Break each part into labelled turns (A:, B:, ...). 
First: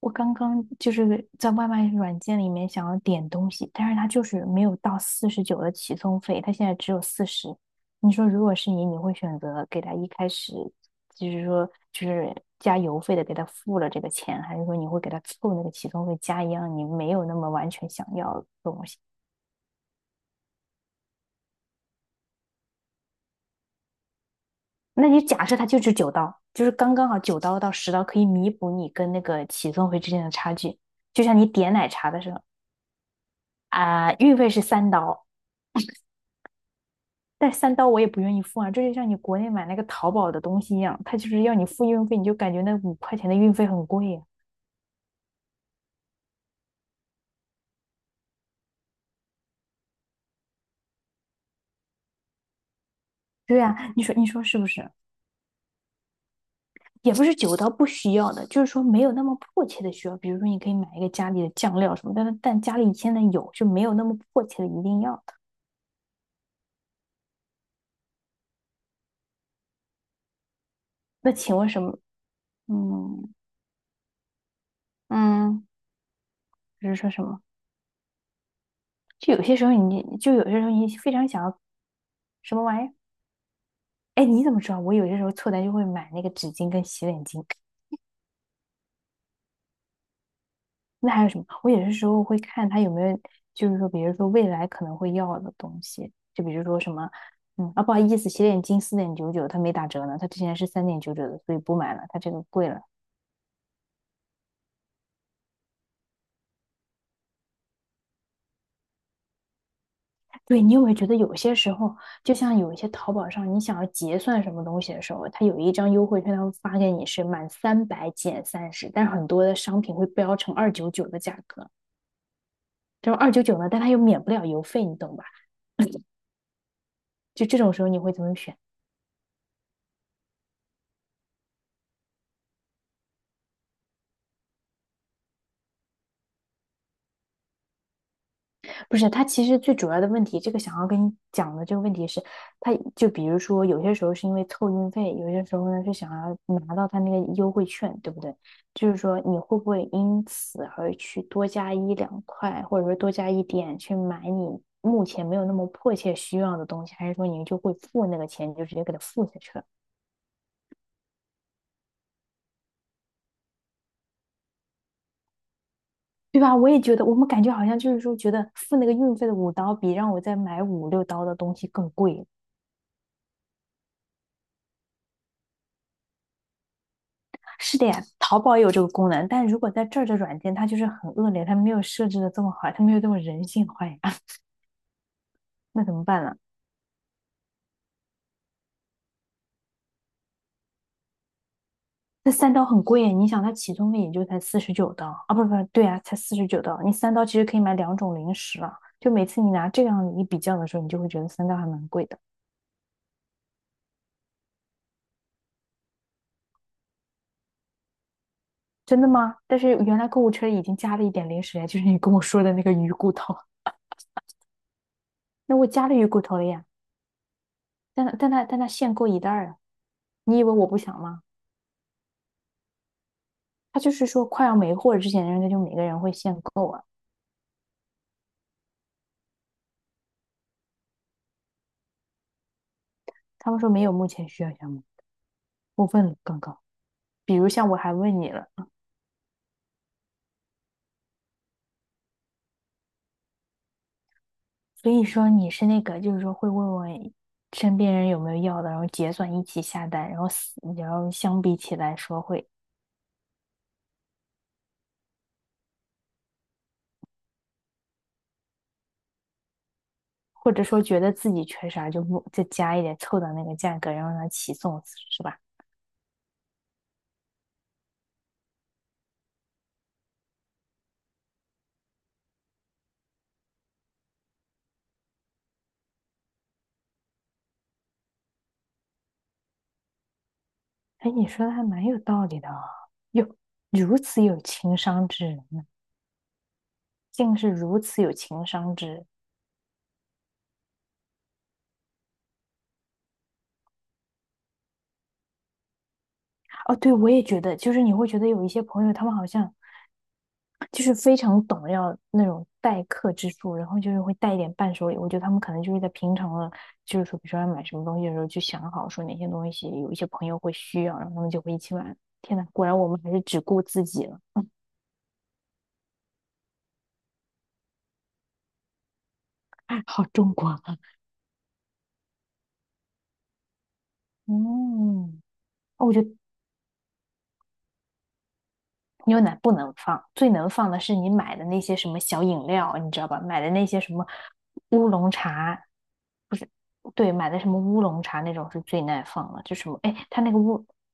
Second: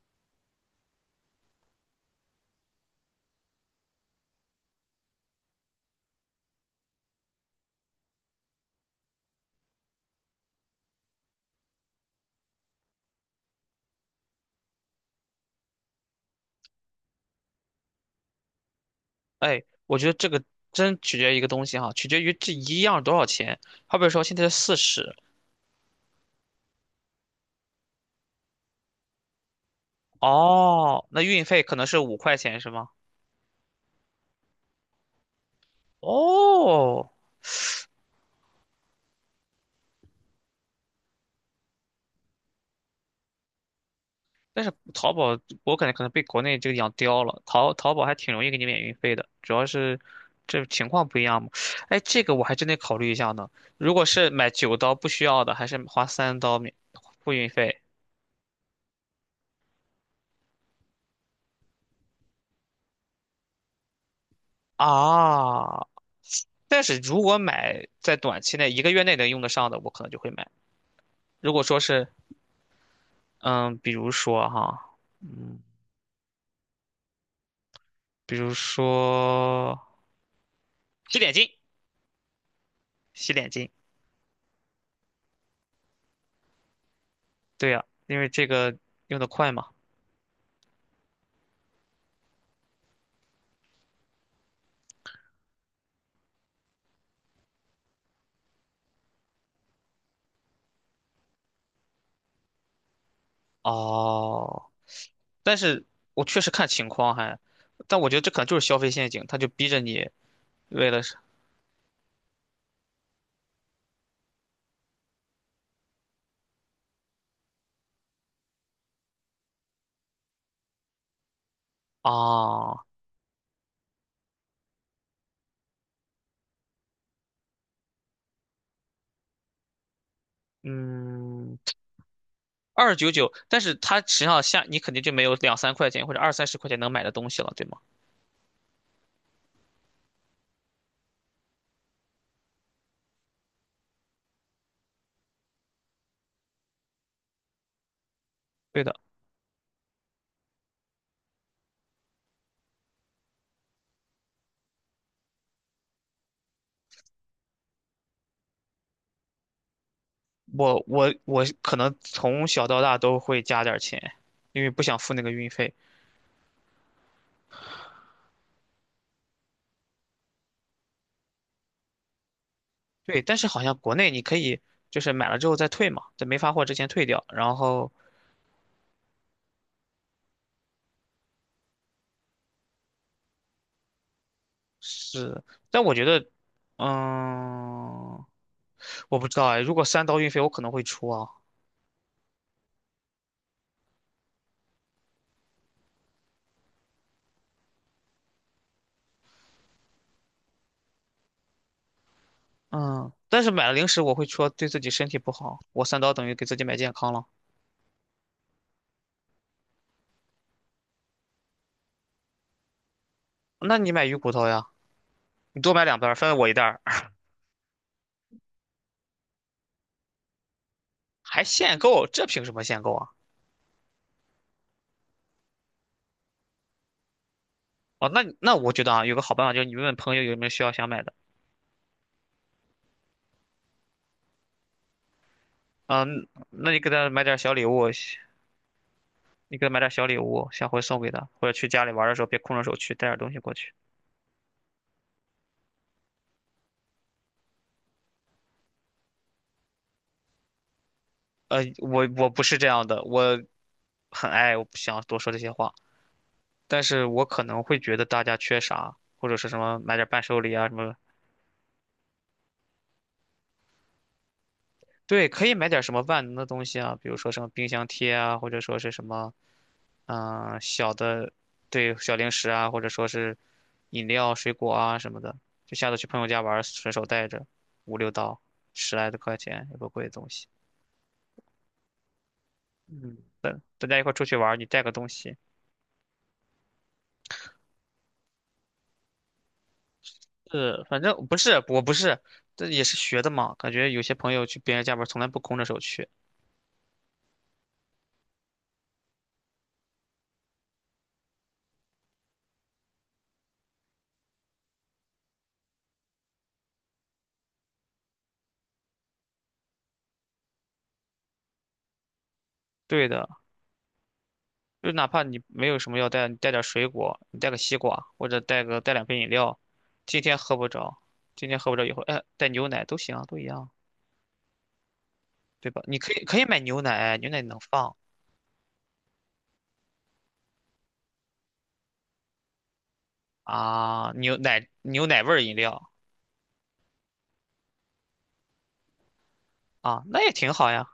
A: 我刚刚就是在外卖软件里面想要点东西，但是它就是没有到四十九的起送费，它现在只有四十。你说如果是你，你会选择给他一开始就是说就是加邮费的给他付了这个钱，还是说你会给他凑那个起送费加一样你没有那么完全想要的东西？
B: 哎，我觉得这个真取决于一个东西哈，取决于这一样多少钱。好比说现在是四
A: 那
B: 十，
A: 你假设它就是九刀，就是刚刚好九刀到十刀可以弥补你跟那个起送费之间的差距，
B: 哦，那
A: 就像
B: 运
A: 你
B: 费
A: 点
B: 可能
A: 奶
B: 是
A: 茶
B: 五
A: 的时
B: 块
A: 候
B: 钱是吗？
A: 啊、运费是三刀。
B: 哦，
A: 但三刀我也不愿意付啊，这就像你国内买那个淘宝的东西一样，它就是要你付运费，你就感觉那5块钱的运费很贵呀。
B: 但是淘宝我感觉可能被国内这个养刁了，淘宝还挺容易给你免运费的，主要是这情况不一样嘛。哎，这个我还真得考虑一下呢。
A: 对啊，
B: 如
A: 你
B: 果
A: 说你
B: 是
A: 说
B: 买
A: 是不
B: 九
A: 是？
B: 刀不需要的，还是花三刀免
A: 也不
B: 付
A: 是
B: 运
A: 九刀
B: 费
A: 不需要的，就是说没有那么迫切的需要。比如说，你可以买一个家里的酱料什么，但家里现在有，就没有那么迫切的一定要
B: 啊？但是如果买在短期内一个月内能用得上的，我可能就会买。
A: 那
B: 如
A: 请
B: 果
A: 问
B: 说
A: 什么？
B: 是
A: 嗯
B: 嗯，比如说哈，
A: 嗯，就是说什么？
B: 比如
A: 就有些时候
B: 说
A: 你就有些时候你非
B: 洗
A: 常
B: 脸
A: 想
B: 巾，
A: 要什么玩意儿？
B: 洗脸巾，
A: 哎，你怎么知道？我有些时候凑单就会买那个纸巾跟洗脸巾。
B: 对呀，因为这个用得快嘛。
A: 那还有什么？我有些时候会看他有没有，就是说，比如说未来可能会要的东西，就比如说什么，嗯，啊，不好意思，洗脸巾4.99，它没打折呢，它之前是3.99的，所以不买了，它这个贵了。
B: 哦，但是我确实看情况还，但我觉得这可能就是消费陷阱，他就逼着你
A: 对，你有没
B: 为
A: 有
B: 了
A: 觉得
B: 是
A: 有些时候，就像有一些淘宝上，你想要结算什么东西的时候，它有一张优惠券，它会发给你是满300减30，但是很多的商品会标成二九九的价格，
B: 哦，
A: 这种二九九呢，但它又免不了邮费，你懂吧？就这种时候，你会怎么选？
B: 嗯，299，但是它实际上下你肯定就没有两三块钱或者二三十块钱能买的东西了，对吗？
A: 不是，他其实最主要的问题，这个想要跟你讲的这个问题是，他就比如说有些时候是因为凑运费，有些时候呢是想要拿到他那个优惠券，对不对？
B: 对
A: 就
B: 的，
A: 是说你会不会因此而去多加一两块，或者说多加一点去买你目前没有那么迫切需要的东西，还是说你就会付那个钱，你就直接给他付下去了，
B: 我可能从小到大都会加点儿钱，因为不想付那个运费。
A: 对吧？我也觉得，我们感觉好像就是说，觉得付那个运费的五刀比让我再买五六刀的东西更贵。
B: 对，但是好像国内你可以就是买了之后再退嘛，在没发货之前退掉。然
A: 是的
B: 后
A: 呀，淘宝也有这个功能，但如果在这儿的软件，它就是很恶劣，它没有设置的这么好，它没有这么人性化呀，
B: 是，但
A: 那
B: 我
A: 怎
B: 觉
A: 么办
B: 得，
A: 呢？
B: 嗯，我不知道哎，如果三刀运费我可能会出啊，
A: 那三刀很贵耶，你想它起送费也就才四十九刀啊，不对啊，才四十九刀，你三刀其实可以买两种零食了。就每次你拿这样一比较的时候，你就会觉得三刀还蛮贵的，
B: 嗯，但是买了零食我会说对自己身体不好，我三刀等于给自己买健康了。
A: 真的吗？但是原来购物车里已经加了一点零食呀，就是你跟我说的那个鱼骨头，
B: 那你买鱼骨头呀，
A: 那
B: 你
A: 我
B: 多买
A: 加了
B: 两
A: 鱼
B: 袋儿
A: 骨
B: 分
A: 头了
B: 我一袋
A: 呀，
B: 儿，
A: 但它限购一袋啊，你以为我不想吗？
B: 还限购，这凭什么限购啊？
A: 他就是说快要没货之前，人家就每个人会限购啊。
B: 哦，那我觉得啊，有个好办法就是你问问朋友有没有需要想买的，
A: 他们说没有目前需要项目，我问了
B: 嗯，
A: 刚刚，
B: 那你给他买点
A: 比
B: 儿
A: 如
B: 小礼
A: 像我
B: 物，
A: 还问你了，
B: 你给他买点小礼物，下回送给他，或者去家里玩的时候别空着手去，带点东西过去。
A: 所以说你是那个就是说会问问身边人有没有要的，然后结算一起下单，然后死然后相比起来
B: 我
A: 说
B: 我不
A: 会，
B: 是这样的，我很爱，我不想多说这些话，但是我可能会觉得大家缺啥，或者是什么买点伴手
A: 或
B: 礼
A: 者
B: 啊什
A: 说
B: 么，
A: 觉得自己缺啥就不再加一点凑到那个价格，然后让它起送是
B: 对，
A: 吧？
B: 可以买点什么万能的东西啊，比如说什么冰箱贴啊，或者说是什么，小的，对，小零食啊，或者说是饮料、水果啊什么的，就下次去朋友家玩，顺手带着五六刀，十来的块钱，也不贵的东西。
A: 哎，你说的还蛮有道理的啊，
B: 嗯。
A: 哟，
B: 大
A: 如
B: 家一块儿
A: 此
B: 出去
A: 有
B: 玩儿你
A: 情
B: 带个
A: 商
B: 东
A: 之
B: 西。
A: 人呢，竟是如此有情商之人。
B: 是，反正不是，我不是，这也是学的嘛。感觉有些朋友去别人家玩儿从来不空着手去。
A: 哦，对，我也觉得，就是你会觉得有一些朋友，他们好像就是非常懂要那种待客之术，然后就是会带一点伴手礼。我觉得他们可能就是在平常的，就是说，比如说要买什么东西的时候，就想好说哪些东西有一些朋友会需要，然后他们就会一起买。天呐，果然我们
B: 对
A: 还是
B: 的，
A: 只顾自己了，
B: 就哪怕你没有什么要带，你带点儿水果，你带个西瓜，或者带个带两瓶饮料。
A: 好
B: 今
A: 中
B: 天
A: 国
B: 喝不
A: 啊！
B: 着，今天喝不着以后，哎，带牛奶都行啊，都一样，
A: 嗯，
B: 对吧？
A: 哦，我
B: 你
A: 觉得
B: 可以买牛奶，牛奶能放
A: 牛奶不能放，最能放的是你买的那些什么小饮料，你知道吧？买的那些什么
B: 啊，牛奶
A: 乌
B: 牛
A: 龙
B: 奶味儿饮
A: 茶，
B: 料
A: 对，买的什么乌龙茶那种是最耐放了，就什么，哎，
B: 啊，那
A: 它那
B: 也
A: 个
B: 挺
A: 乌，
B: 好呀。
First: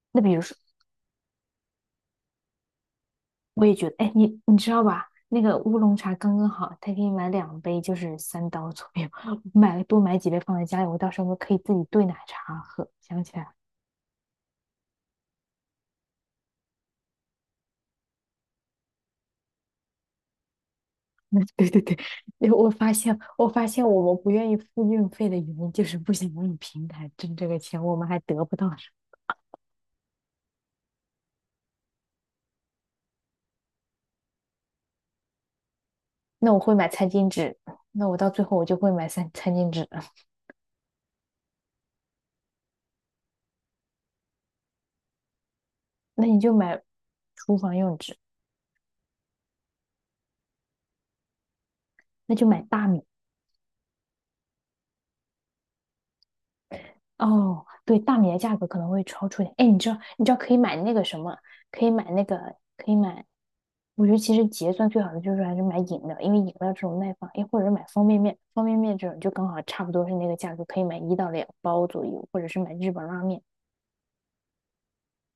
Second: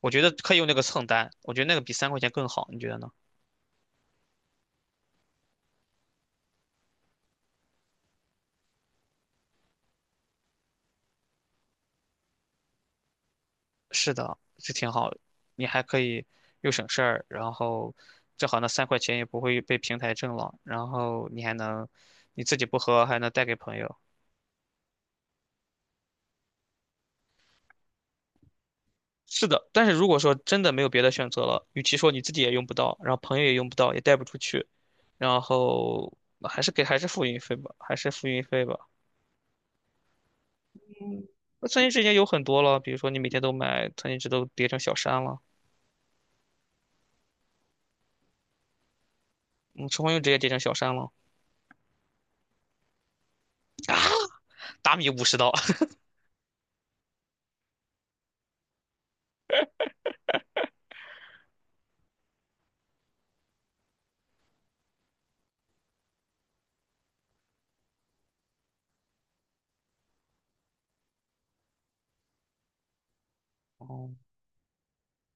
B: 我觉
A: 那
B: 得
A: 比如
B: 可
A: 说，
B: 以用那个蹭单，我觉得那个比三块钱更好，你觉得呢？
A: 我也觉得，哎，你知道吧？那个乌龙茶刚刚好，他可以买两杯，就是三刀左右，买了多买几杯放在家里，我到时候可以自己兑奶茶喝。想起来了，
B: 是的，这挺好，你还可以又省事儿，然后正好那三块钱也不会被平台挣了，然后你 还
A: 对对
B: 能
A: 对，
B: 你
A: 因
B: 自
A: 为
B: 己
A: 我
B: 不
A: 发
B: 喝，
A: 现，
B: 还能带
A: 我
B: 给
A: 发
B: 朋
A: 现
B: 友。
A: 我们不愿意付运费的原因就是不想让平台挣这个钱，我们还得不到什么。
B: 是的，但是如果说真的没有别的选择了，与其说你自己也用不到，然后朋友也用不到，也带不出去，然后
A: 那我会买
B: 还是
A: 餐
B: 付
A: 巾
B: 运费
A: 纸，
B: 吧，还
A: 那
B: 是
A: 我
B: 付
A: 到
B: 运
A: 最后
B: 费
A: 我
B: 吧。
A: 就会买三餐巾纸，
B: 嗯，那餐巾纸已经有很多了，比如说你每天都买餐巾纸都叠成小山了，
A: 那你就买厨房用纸，
B: 嗯，厨房用纸也叠成小山了，
A: 那就买大米
B: 啊，达米五十刀。
A: 哦，对，大米的价格可能会超出一点。哎，你知道，你知道可以买那个什么，可以买那个，可以买。我觉得其实结算最好的就是还是买饮料，因为饮料这种耐放，哎，或者是买方便面，方便面这种就刚好差不多是那个价格，可以买一到两包左右，或者是买日本拉面。
B: 哦，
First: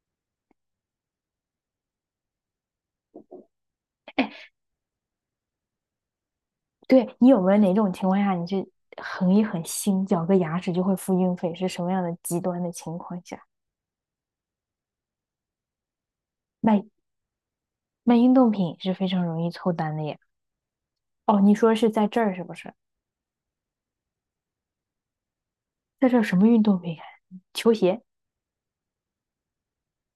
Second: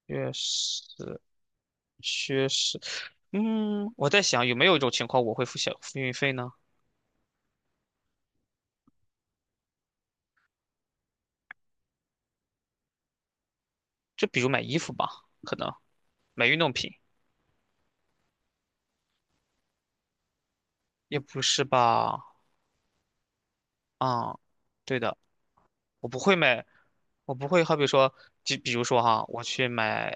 B: 确实，确实，我在
A: 哎，
B: 想有没有一种情况我会付小付运费呢？
A: 对，你有没有哪种情况下你是横一横心，咬个牙齿就会付运费？是什么样的极端的情况下？
B: 就比如买衣服吧，可能买运动
A: 卖
B: 品
A: 卖运动品是非常容易凑单的耶。
B: 也不
A: 哦，你
B: 是
A: 说是在这
B: 吧？
A: 儿是不是？
B: 啊、对的，我
A: 在这
B: 不
A: 儿
B: 会
A: 什么运
B: 买，
A: 动可以看？
B: 我不会
A: 球
B: 好比
A: 鞋。
B: 说，就比如说哈，我去买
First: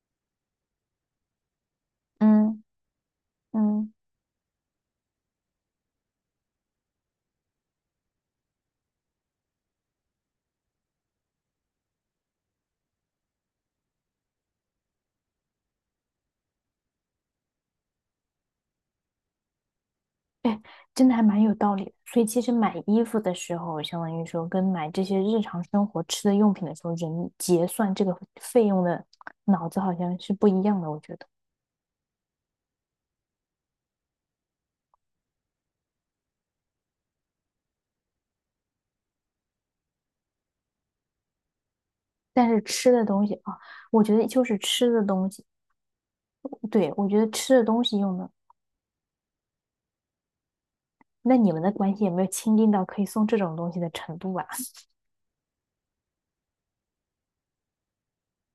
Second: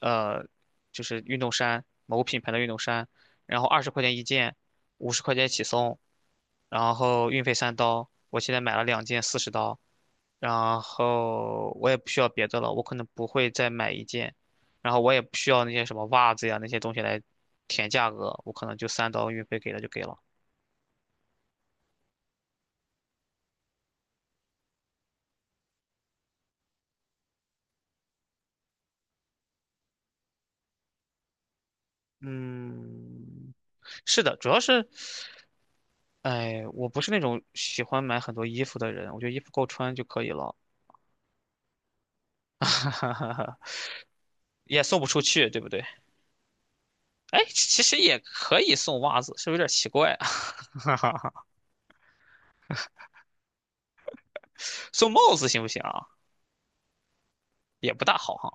B: 呃，就是运动衫，某品牌的
A: 嗯
B: 运动衫，然后二十
A: 嗯，
B: 块钱一件，50块钱起送，然后运费三刀，我现在买了两件四十刀，然后我也不需要别的了，我可能不会再买一件，然后我也不需要那些什么袜子呀那些东西来填价格，我可能就三刀运费给了就给了。
A: 哎，真的还蛮有道理的。所以其实买衣服的时候，相当于说跟买这些日常生活吃的用品的时候，人结算这个费用的脑子好像是不一样的，我觉得。
B: 嗯，是的，主要是，哎，我不是那种喜欢买很多衣服的人，我觉得衣服够穿就可以了，
A: 但是吃的东西啊，我觉得就是
B: 也
A: 吃
B: 送不
A: 的
B: 出
A: 东西，
B: 去，对不对？
A: 对，我觉得
B: 哎，
A: 吃的
B: 其
A: 东
B: 实
A: 西
B: 也
A: 用的，
B: 可以送袜子，是不是有点奇怪啊？
A: 那 你们的关系有没有亲近到可以送这种东西的程度啊？
B: 送帽子行不行啊？也不大好哈，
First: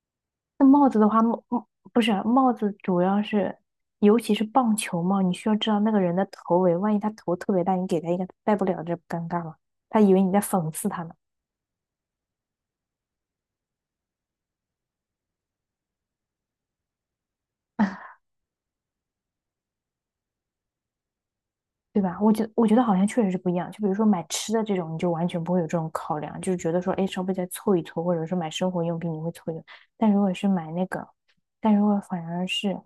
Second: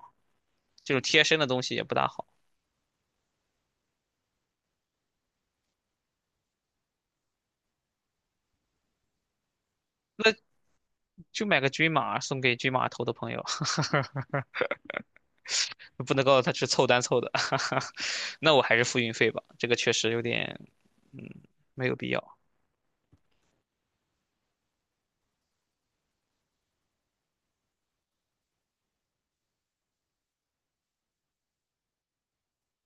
A: 那帽
B: 这
A: 子
B: 种
A: 的话，
B: 贴身的东西也不
A: 不
B: 大
A: 是
B: 好。
A: 帽子，主要是尤其是棒球帽，你需要知道那个人的头围，万一他头特别大，你给他一个他戴不了，这不尴尬吗？他以为你在
B: 那
A: 讽刺他呢，
B: 就买个均码送给均码头的朋友，不能告诉他是凑单凑的，那我还是付运费吧，这个确实有点，嗯，没有
A: 对
B: 必
A: 吧？我
B: 要。
A: 觉我觉得好像确实是不一样。就比如说买吃的这种，你就完全不会有这种考量，就是觉得说，哎，稍微再凑一凑，或者说买生活用品，你会凑一凑。但如果是买那个，但如果反而是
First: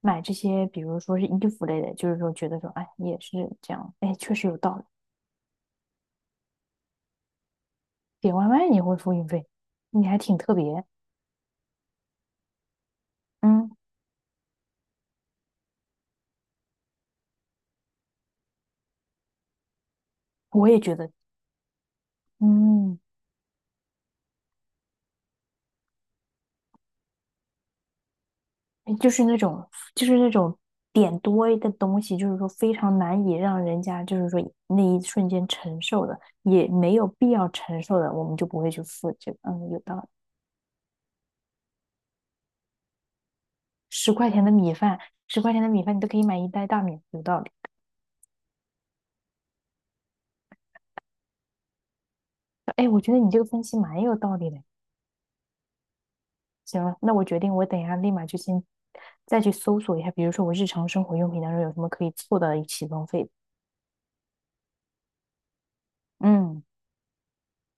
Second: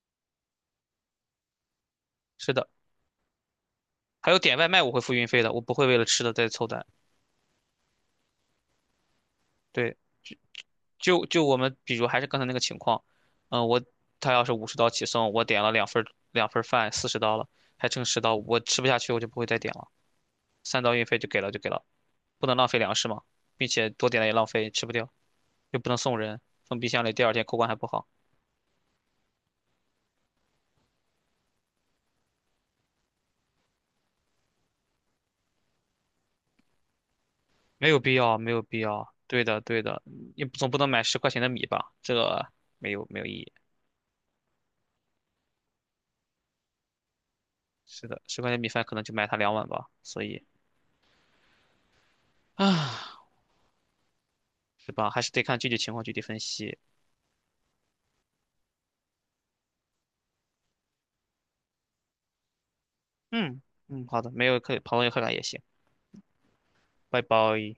A: 买这些，比如说是衣服类的，就是说觉
B: 是
A: 得
B: 的，
A: 说，哎，也是这样，哎，
B: 还
A: 确
B: 有
A: 实有
B: 点外
A: 道
B: 卖
A: 理。
B: 我会付运费的，我不会为了吃的再凑单。
A: 点外卖你会付运费，
B: 对，
A: 你还挺特别。
B: 就我们比如还是刚才那个情况，嗯，
A: 嗯
B: 他要是五十刀起送，我点了两份儿饭，四十刀了，还剩十刀，我吃不下去我就不会再点了，
A: 我也
B: 三
A: 觉
B: 刀运
A: 得，
B: 费就给了就给了，不能浪费粮
A: 嗯，
B: 食嘛，并且多点了也浪费，吃不掉，又不能送人，放冰箱里第二天口感还不好。
A: 就是那种，就是那种点多的东西，就是说非常难以让人家，就是说那一瞬间承受的，也没有必要承
B: 没有
A: 受的，
B: 必
A: 我们
B: 要，
A: 就
B: 没
A: 不
B: 有
A: 会
B: 必
A: 去
B: 要。
A: 付。这个，
B: 对的，
A: 嗯，有
B: 对
A: 道
B: 的，
A: 理。
B: 你总不能买十块钱的米吧？这个没有意义。
A: 十块钱的米饭，十块钱的米饭你都可以买一袋大米，有道理。
B: 是的，十块钱米饭可能就买它两碗吧，所以
A: 哎，我觉
B: 啊，
A: 得你这个分析蛮有道理的。
B: 是吧？还是得看具体情况具体分析。
A: 行了，那我决定，我等一下立马就先再去搜索一下，比如说我日常生活用品当中有什么可以凑到一起浪费的
B: 嗯嗯，好的，没有客朋友客感也行，
A: 嗯，
B: 拜拜。